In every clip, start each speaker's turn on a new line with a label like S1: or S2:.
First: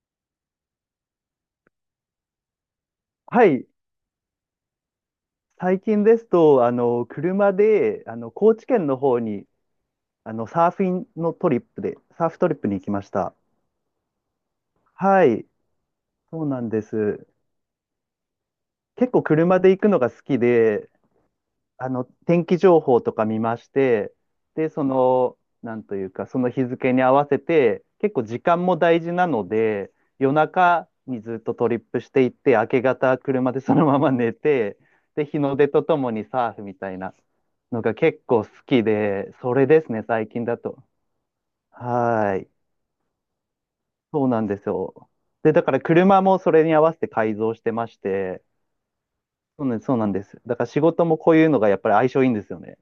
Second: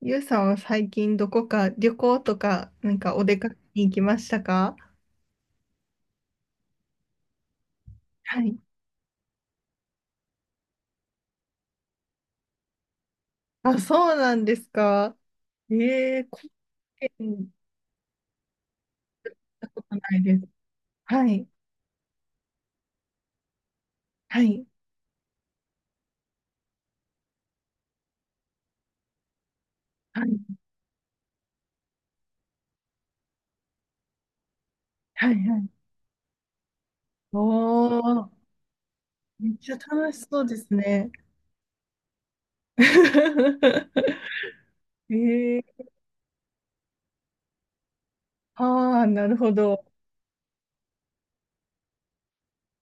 S1: ゆうさんは最近どこか旅行とか、なんかお出
S2: は
S1: かけ
S2: い、
S1: に行きましたか？
S2: 最近ですと、車で、
S1: は
S2: 高
S1: い。
S2: 知県の方に、サーフィンのトリップで、サーフトリップに行きました。
S1: あ、そうなんですか。
S2: はい、
S1: ええー、
S2: そう
S1: 貢
S2: なんで
S1: 献
S2: す。
S1: し
S2: 結構車
S1: た
S2: で行
S1: こ
S2: く
S1: と
S2: のが
S1: ない
S2: 好
S1: で
S2: き
S1: す。
S2: で、
S1: はい。
S2: 天気情報とか見まして、
S1: はい。
S2: で、なんというか、その日付に合わせて、結構時間も大事なので、
S1: は
S2: 夜
S1: い。
S2: 中にずっとトリップしていって、明け方車でそのまま寝て、で、
S1: はい。
S2: 日の
S1: はい。
S2: 出とともにサーフみたいな
S1: お
S2: のが結
S1: ー、
S2: 構好きで、
S1: め
S2: そ
S1: っ
S2: れ
S1: ちゃ
S2: ですね、
S1: 楽し
S2: 最
S1: そ
S2: 近
S1: うで
S2: だ
S1: す
S2: と。
S1: ね。
S2: はーい。そうなんです よ。
S1: え
S2: で、だ
S1: え
S2: から
S1: ー、
S2: 車もそれに合わせて改造してまして、
S1: ああ、なるほ
S2: そうなん
S1: ど。
S2: そうなんです。だから仕事もこういうのがやっぱり相性いいんですよね。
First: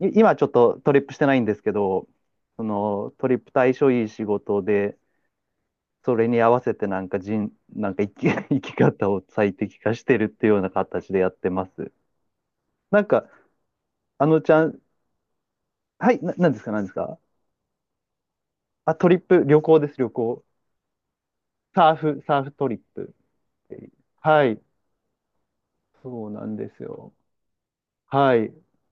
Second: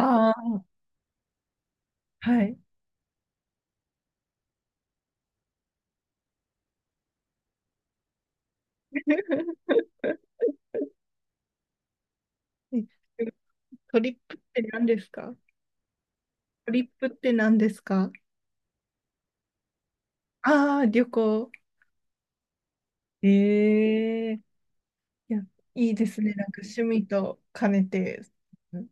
S2: 今ちょっ
S1: あ、
S2: とトリップしてないんですけど、
S1: はい。
S2: そのトリップ対象いい仕事で、それに合わせてなんか人、なんか生き、生き方を最 適化してるっていうような形でやってます。
S1: え
S2: なんか、
S1: トリッ
S2: あ
S1: プっ
S2: のち
S1: て
S2: ゃん、
S1: 何ですか？
S2: はい、なんです
S1: ト
S2: か、な
S1: リ
S2: ん
S1: ッ
S2: です
S1: プっ
S2: か。
S1: て何ですか？
S2: あ、トリップ、旅行です、旅行。
S1: ああー、旅行。
S2: サーフトリップっていう。
S1: えい
S2: はい、
S1: や、いいです
S2: そう
S1: ね。
S2: な
S1: なん
S2: ん
S1: か
S2: です
S1: 趣味
S2: よ。
S1: と兼ねて。
S2: はい、
S1: うん。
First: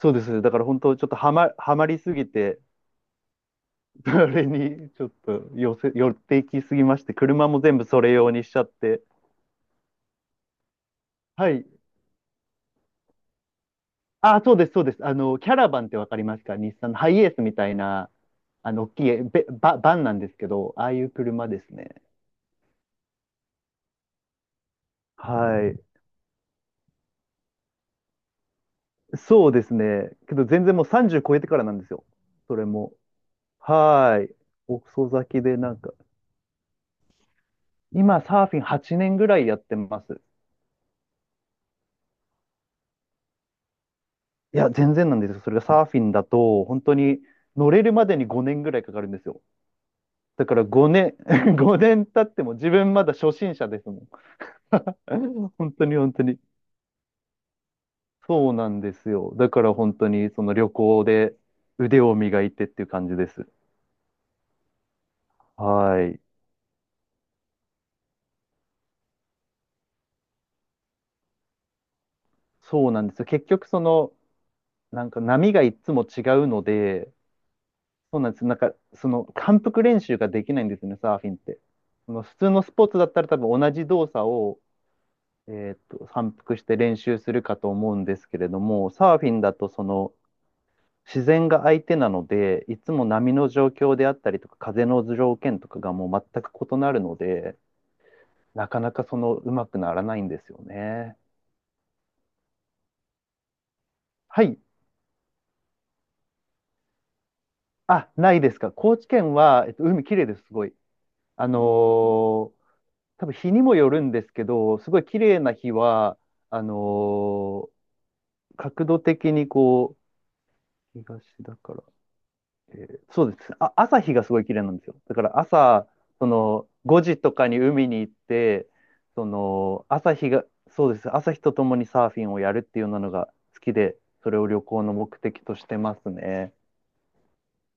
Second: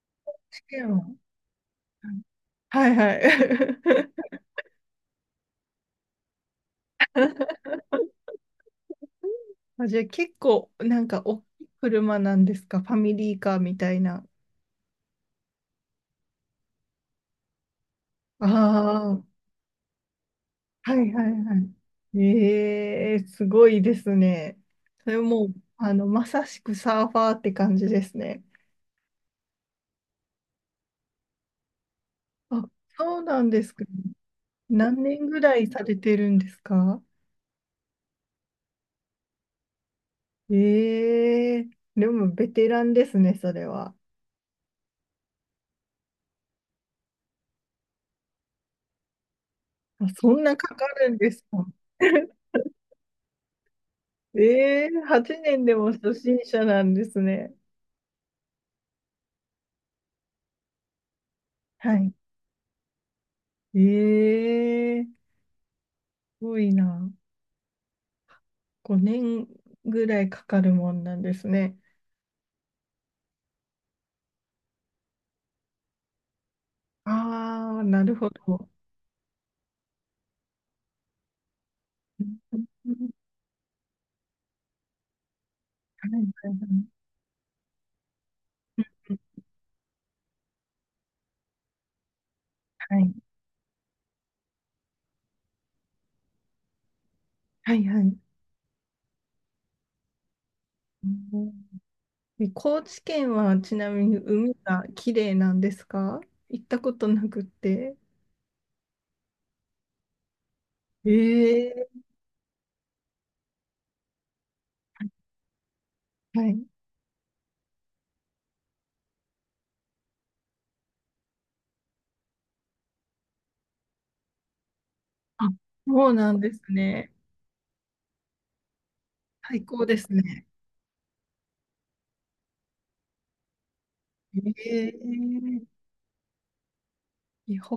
S2: そうです。だか
S1: 試
S2: ら本
S1: 験
S2: 当、
S1: は、
S2: ちょっとはまりすぎて、
S1: はいはいはい。
S2: それにちょっと寄っていきすぎまして、車も全部それ用にしちゃって。
S1: あ、じゃあ結構なんか大き
S2: はい、
S1: い車なんですか？ファミリーカーみたいな。
S2: あ、そうです、そうです。キャラバンってわかりますか？日産のハイエースみたいな、
S1: あ
S2: 大きい
S1: あ、
S2: バンなんですけど、ああ
S1: は
S2: いう
S1: いはい
S2: 車
S1: は
S2: ですね。
S1: い。ええ、すごいですね。それもう、
S2: はい。
S1: あの、まさしくサーファーって感じですね。
S2: そうですね。けど全然もう30超えてからなんですよ。それ
S1: あ、
S2: も。
S1: そうなんですか。
S2: はい。
S1: 何
S2: 遅
S1: 年
S2: 咲
S1: ぐ
S2: き
S1: ら
S2: で
S1: い
S2: なん
S1: さ
S2: か、
S1: れてるんですか？
S2: 今サーフィン8年ぐらいやってます。
S1: ええ、でもベテランですね、それは。
S2: いや、全然なんですよ。それがサーフィンだと、本当に乗れるまでに5年ぐらいかかるんですよ。
S1: あ、そん
S2: だか
S1: な
S2: ら
S1: かかる
S2: 5
S1: んです
S2: 年、
S1: か。
S2: 5年経っても自分まだ初心者ですもん。
S1: ええ、 8年
S2: 本
S1: で
S2: 当
S1: も
S2: に本
S1: 初
S2: 当
S1: 心
S2: に。
S1: 者なんですね。
S2: そうなんですよ。だから本当にその旅行で
S1: は
S2: 腕
S1: い。
S2: を磨いてっていう感じです。
S1: ええー
S2: はい。
S1: すごいな。5年ぐらいかかるもんなんですね。
S2: そうなんですよ。結局なんか波がいつも違うので、
S1: ああ、なる
S2: そうな
S1: ほ
S2: んです。なん
S1: ど。
S2: かその反復練習ができないんですよね、サーフィンって。その
S1: う
S2: 普通の
S1: ん
S2: スポー
S1: う
S2: ツだ
S1: ん、
S2: ったら多分同じ動作を、
S1: は
S2: 反復して練
S1: い、
S2: 習するかと思うんですけれども、サーフィンだとその自然が相手なので、いつ
S1: はい、
S2: も
S1: はい。
S2: 波の状況であったりとか、風の条件とかがもう全く異なるので、
S1: はい、はいはい、
S2: なかなかそのうまくならないんですよ
S1: う
S2: ね。
S1: ん。高知県はちなみに
S2: は
S1: 海
S2: い。
S1: が綺麗なんですか？行ったことなくて。
S2: あ、ないですか？高知県は、海綺麗です、すごい。あの
S1: ええ、
S2: ー多分日にもよるんですけど、すごい綺麗な日は、
S1: はい。
S2: あのー角度的にこう、東だから、そうです。あ、朝日がすごい綺麗なんですよ。だから
S1: あ、
S2: 朝、
S1: そう
S2: そ
S1: なんです
S2: の5
S1: ね。
S2: 時とかに海に行って、そ
S1: 最高
S2: の
S1: です
S2: 朝日が、
S1: ね。
S2: そうです。朝日とともにサーフィンをやるっていうようなのが好きで、それを旅行の目的と
S1: ええ、
S2: してますね。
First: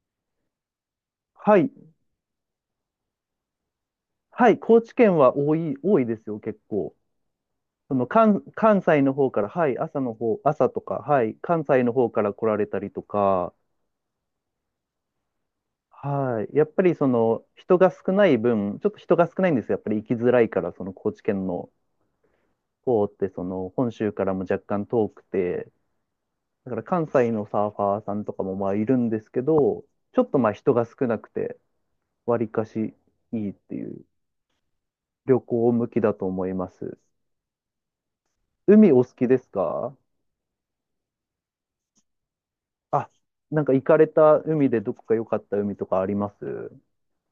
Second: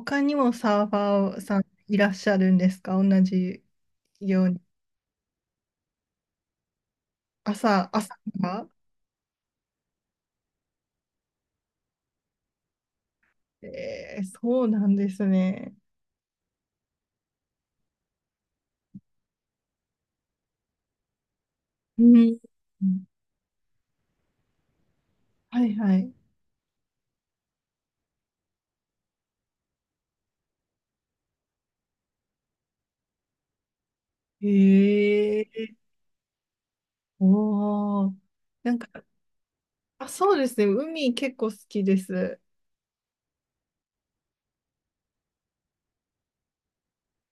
S1: 他にもサーファー
S2: は
S1: さん
S2: い。
S1: いらっしゃるんですか、同じよう
S2: はい。
S1: に？
S2: 高知県は多い、多いですよ、結構。
S1: 朝、
S2: その
S1: 朝が
S2: 関西の方から、はい。朝の方、朝とか、はい。関西の方から来られたりとか、
S1: ええ、そうなんですね。
S2: はい。やっぱりその人が少ない分、ちょっと人が少ないんですよ。やっぱり行きづらいから、その高知県の
S1: うん。
S2: 方ってその本州からも若干遠く
S1: は
S2: て、
S1: いはい。
S2: だから関西のサーファーさんとかもまあいるんですけど、ちょっとまあ人が少なくて、わりかしいいっていう旅
S1: ええ、
S2: 行向きだと思います。
S1: おお。なんか、
S2: 海お好きですか？
S1: あ、そうですね。海結構好きです。
S2: あ、なんか行かれた海でどこか良かった海とかあります？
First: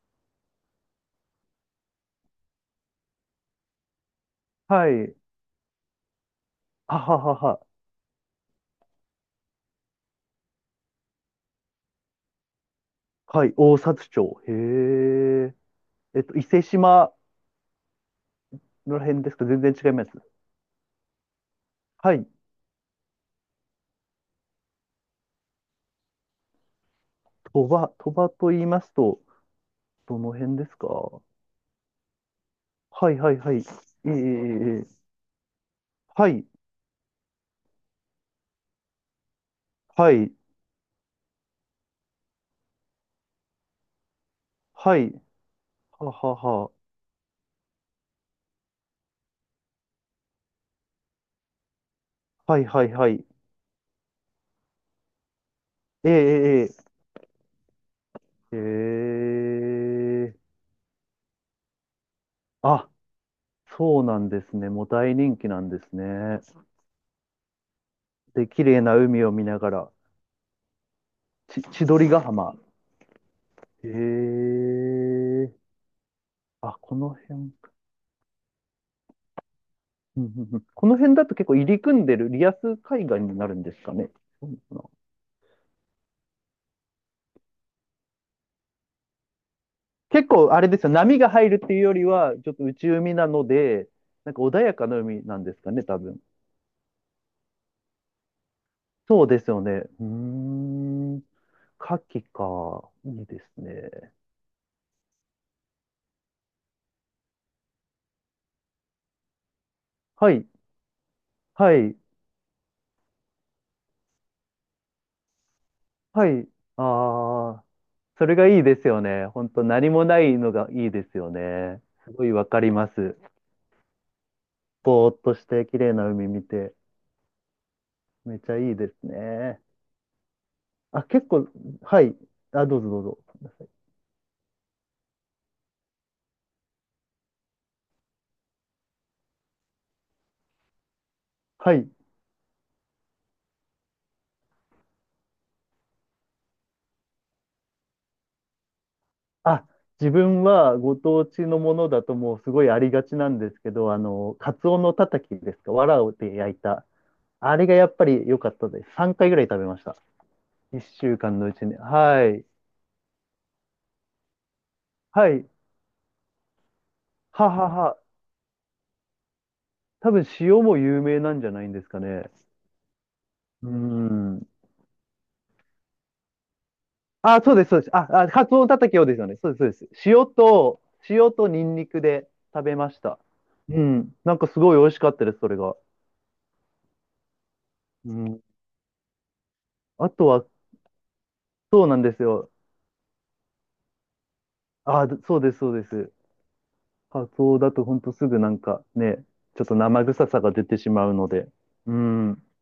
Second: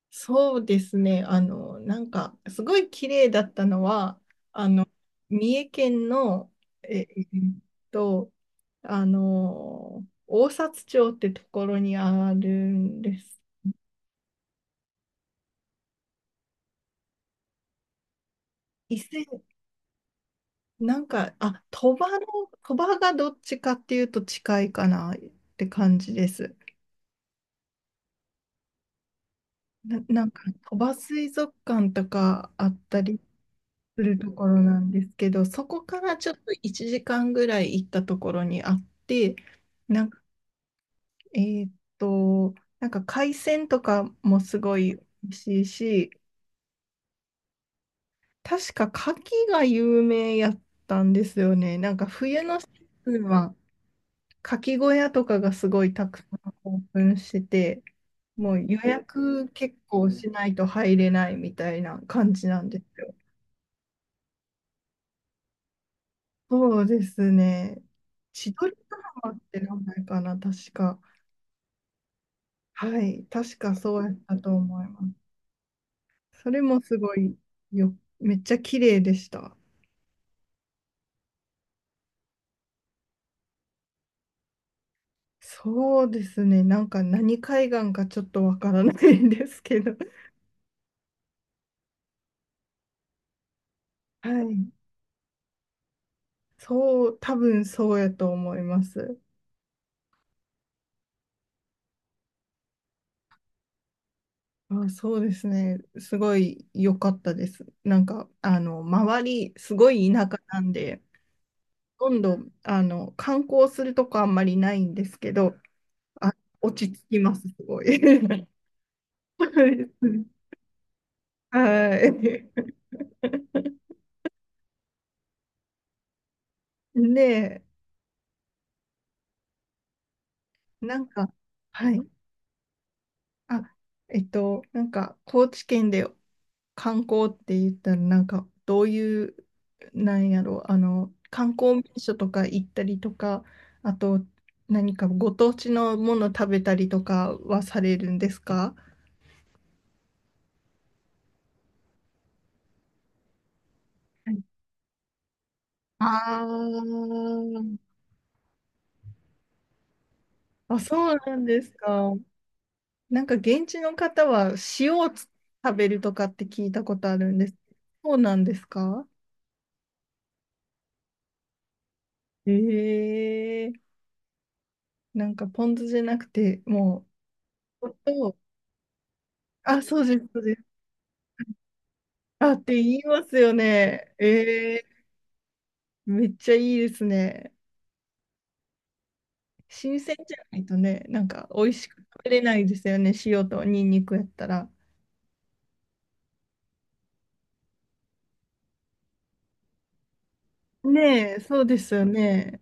S1: そうですね。あの、なんか、すごい綺麗だったのは、あの、
S2: はい。
S1: 三重県の、え
S2: は
S1: え
S2: はは
S1: ーっ
S2: は。
S1: と、あの、大札町ってところにあるんです。
S2: はい。大札町。へえ。伊勢島
S1: 伊
S2: の辺
S1: 勢、
S2: ですか？全然違います。
S1: なんか、あ、鳥
S2: は
S1: 羽の、
S2: い。
S1: 鳥羽がどっちかっていうと近いかなって感じです。
S2: 鳥羽、鳥羽と言いますと、
S1: な、
S2: ど
S1: なん
S2: の
S1: か、
S2: 辺です
S1: 鳥
S2: か？
S1: 羽
S2: は
S1: 水族館とかあった
S2: い
S1: り、
S2: はいはい。
S1: す
S2: ええええ
S1: るところな
S2: え
S1: んです
S2: え。
S1: けど、そこから
S2: は
S1: ちょっ
S2: い。
S1: と1時間ぐらい行ったところにあって、なん
S2: は
S1: か、
S2: い。
S1: えーっと、なんか海鮮とかもすごい
S2: はい。
S1: 美味しいし、
S2: ははは。
S1: 確か牡蠣が有名やったんですよね。なんか冬の
S2: はい
S1: シ
S2: はいは
S1: ーズン
S2: い。
S1: は牡蠣小屋とかがすごいた
S2: え
S1: くさん
S2: え
S1: オー
S2: え
S1: プンしてて、も
S2: ええ
S1: う予約結構し
S2: ええ
S1: な
S2: え。
S1: いと入れないみたいな感じなんで
S2: あ、
S1: すよ。
S2: そうなんですね。もう大人気なんですね。
S1: そうですね。
S2: で、
S1: 千
S2: 綺
S1: 鳥
S2: 麗な
S1: ヶ
S2: 海を
S1: 浜っ
S2: 見
S1: て
S2: なが
S1: 名
S2: ら。
S1: 前かな、確か。
S2: 千鳥ヶ浜。
S1: はい、確か
S2: へ
S1: そうやったと
S2: え。
S1: 思います。それ
S2: あ、
S1: も
S2: こ
S1: す
S2: の
S1: ごい
S2: 辺。
S1: よ、めっちゃ綺麗でした。
S2: うんうんうん。この辺だと結構入り組んでるリアス海岸になるんですかね？そうなのかな。
S1: そうですね、なんか何海岸かちょっとわからないんですけど、
S2: 結構あれですよ、波が入るっていうよりは、ちょっと内海なので、
S1: は
S2: なんか穏
S1: い、
S2: やかな海なんですかね、多分。
S1: そう、多分そうやと思います。
S2: そうですよね。うーん。牡蠣か。いいですね。
S1: あ、そうですね、すごい良かったです。なんか、あの、周り、すごい田
S2: は
S1: 舎
S2: い。
S1: なんで、
S2: はい。
S1: ほとんど、あの、観光するとこあんまりないんですけど、
S2: は
S1: あ、
S2: い。
S1: 落ち着きます、す
S2: ああ。
S1: ご
S2: それが
S1: い。
S2: いいですよね。本当何もないの がいいですよね。
S1: は
S2: すごいわかり
S1: い。
S2: ます。ぼーっとして綺麗な海見て、
S1: で、
S2: めちゃいいですね。
S1: な
S2: あ、
S1: ん
S2: 結
S1: か、
S2: 構、
S1: はい。
S2: はい。あ、どうぞどうぞ。
S1: あ、なんか、高知県で観光って言ったら、なんか、どういう、なんやろう、あの、観
S2: は
S1: 光名
S2: い。
S1: 所とか行ったりとか、あと、何かご当地のもの食べたりとかはされるんですか？
S2: あ、自分はご当地のものだともうすごいありがちなんですけど、
S1: はい。
S2: カツオのたたきですか、
S1: あ
S2: 藁で焼いた。あれがや
S1: ー。
S2: っぱり良かったです。3回ぐらい食べました。
S1: あ、
S2: 1
S1: そう
S2: 週
S1: な
S2: 間
S1: ん
S2: のう
S1: で
S2: ち
S1: す
S2: に。
S1: か。
S2: はい。
S1: なんか現地の方は塩を
S2: はい。
S1: 食べるとかって聞いたことあるんで
S2: は
S1: す。
S2: はは。
S1: そうなんですか？
S2: 多分塩も有名なんじゃないんですかね。う
S1: ええ。
S2: ん。
S1: なんかポン酢じゃなくて、も
S2: あ、そうです、そうで
S1: う、お
S2: す。あ、
S1: と、
S2: カツオたたきをですよね。そうです、
S1: あ、
S2: そうで
S1: そう
S2: す。
S1: です、
S2: 塩
S1: そうです。
S2: と、塩とニンニクで
S1: あ、っ
S2: 食
S1: て
S2: べま
S1: 言
S2: し
S1: い
S2: た。
S1: ますよ
S2: う
S1: ね。
S2: ん。
S1: え
S2: なんかすごい美味し
S1: え、
S2: かったです、それが。
S1: めっちゃいいですね。
S2: うん。
S1: 新
S2: あ
S1: 鮮
S2: と
S1: じゃ
S2: は、
S1: ないとね、なんか美味
S2: そ
S1: し
S2: う
S1: く
S2: なんです
S1: 食べれ
S2: よ。
S1: ないですよね。塩とニンニクやったら。
S2: あ、そうです、そうです。カツオだとほんとすぐなんかね、ちょっと生臭さが出てしまうの
S1: ねえ、
S2: で。
S1: そうです
S2: う
S1: よ
S2: ん。
S1: ね。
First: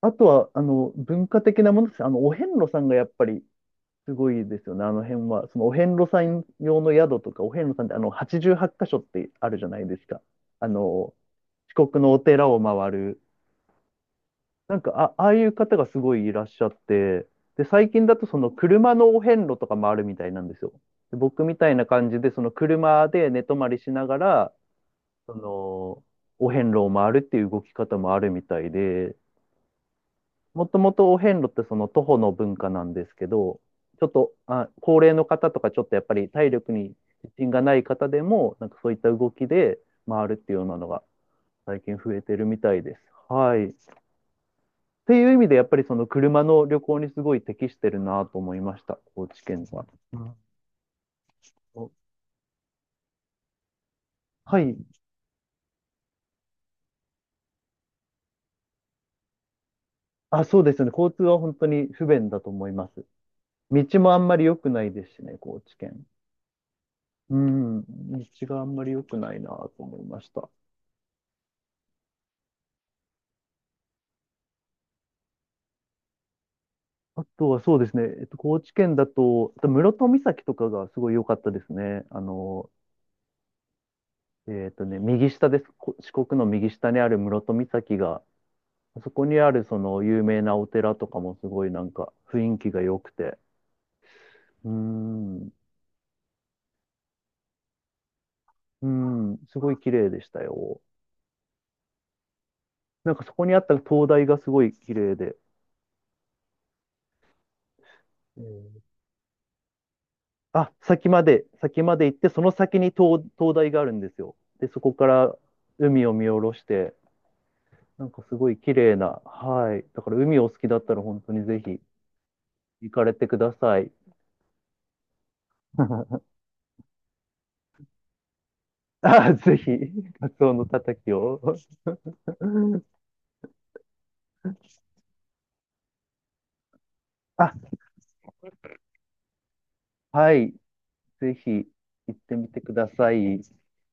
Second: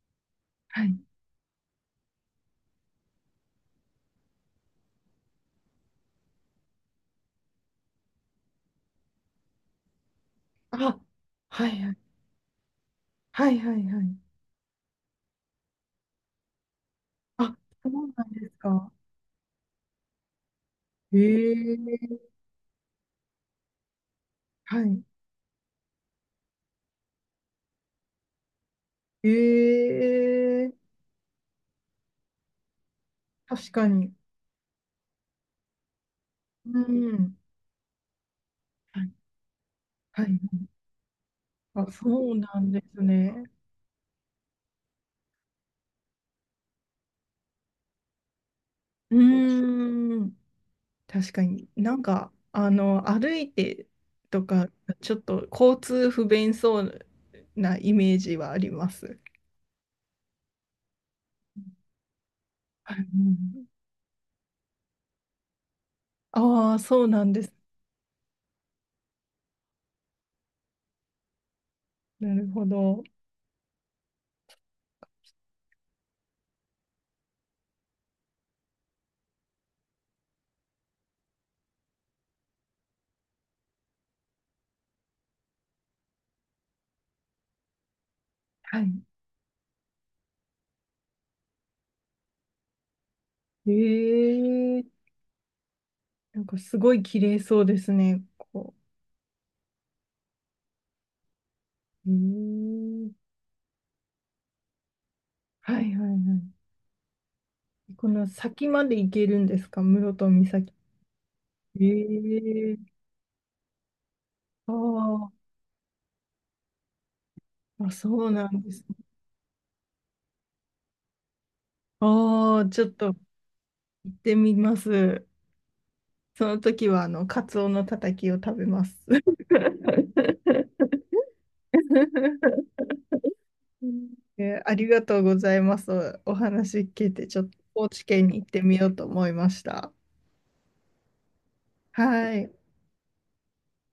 S2: あとは、
S1: はい。
S2: 文化的なものです。お遍路さんがやっぱりすごいですよね、あの辺は。そのお遍路さん用の宿とか、お遍路さんってあの88箇所ってあるじゃないですか。あ
S1: あ、
S2: の、
S1: はい
S2: 四
S1: はい。
S2: 国のお寺を回る。
S1: はいはいはい。
S2: なんか、あ、ああいう方がすごいいらっしゃって、
S1: あ、
S2: で、
S1: そ
S2: 最近
S1: う
S2: だ
S1: な
S2: と
S1: ん
S2: そ
S1: です
S2: の
S1: か。
S2: 車のお遍路とか回るみたいなんですよ。で、僕みたいな感
S1: ええ、
S2: じで、その車で寝泊まりしながら、
S1: はい。
S2: その、お遍路を回るっていう動き方もあるみたいで、も
S1: え
S2: と
S1: え、
S2: もとお遍路ってその徒歩の文化なんですけど、
S1: 確か
S2: ちょ
S1: に。
S2: っと、あ、高齢の方とかちょっとやっぱり体力
S1: う
S2: に自
S1: ん。
S2: 信がない方でも、なんかそういっ
S1: は
S2: た
S1: い。
S2: 動きで
S1: は
S2: 回るっ
S1: い。
S2: ていうようなのが最
S1: あ、
S2: 近増え
S1: そ
S2: て
S1: う
S2: るみ
S1: なん
S2: た
S1: で
S2: いです。
S1: すね。
S2: はい。っていう意味でやっぱりその車の旅行にすごい適してるなと思いました、
S1: う
S2: 高知県は。
S1: ーん。確かに。
S2: うん。
S1: なんか、あの、歩いてと
S2: は
S1: か、
S2: い。
S1: ちょっと交通不便そうなイメージはあります。
S2: あ、そうですよね。交通は本当に不便だと思いま
S1: は
S2: す。
S1: い。
S2: 道もあんまり良くないですしね、高知県。
S1: ああー、そうなん
S2: う
S1: です。
S2: ん。道があんまり良くないなと思いました。
S1: なるほど。
S2: あとはそうですね、高知県だと、あと室戸岬とかがすごい良かったですね。右下です。四国の右下にある室戸岬が、
S1: はい。
S2: あそこにあるその有名なお寺とかもすごいなんか雰囲気が良くて、
S1: え
S2: うー
S1: え、
S2: ん、う
S1: なんかすごい綺麗そうですね。こ
S2: ーん、すごい綺麗でしたよ。
S1: う。え
S2: なんか
S1: え、
S2: そこにあった灯台がすごい綺麗で、
S1: はいはいはい。この
S2: え
S1: 先ま
S2: ー
S1: で行けるんですか、室戸
S2: あ、
S1: 岬？
S2: 先まで、先まで行って、その
S1: え
S2: 先
S1: え、
S2: に灯台があるんですよ。で、そこから
S1: あ
S2: 海を見下ろして、
S1: あ、あ
S2: な
S1: そ
S2: んか
S1: う
S2: す
S1: な
S2: ごい
S1: んで
S2: 綺
S1: す。
S2: 麗な、はい。だから海お好きだったら本当にぜひ
S1: ああ、ちょっ
S2: 行か
S1: と
S2: れ
S1: 行
S2: てください。
S1: ってみます。その時は、あの、カツオのたたきを食べます。
S2: あ、ぜひ、カツオのた たきを。
S1: ありがとうございます。お話聞いて、ちょっ
S2: あ、
S1: と高知県に行ってみようと思いました。
S2: はい。ぜひ行っ
S1: は
S2: て
S1: い、
S2: みて
S1: あ
S2: ください。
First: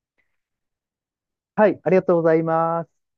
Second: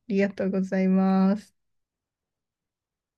S1: りがとうございます。
S2: はい、ありがとうございます。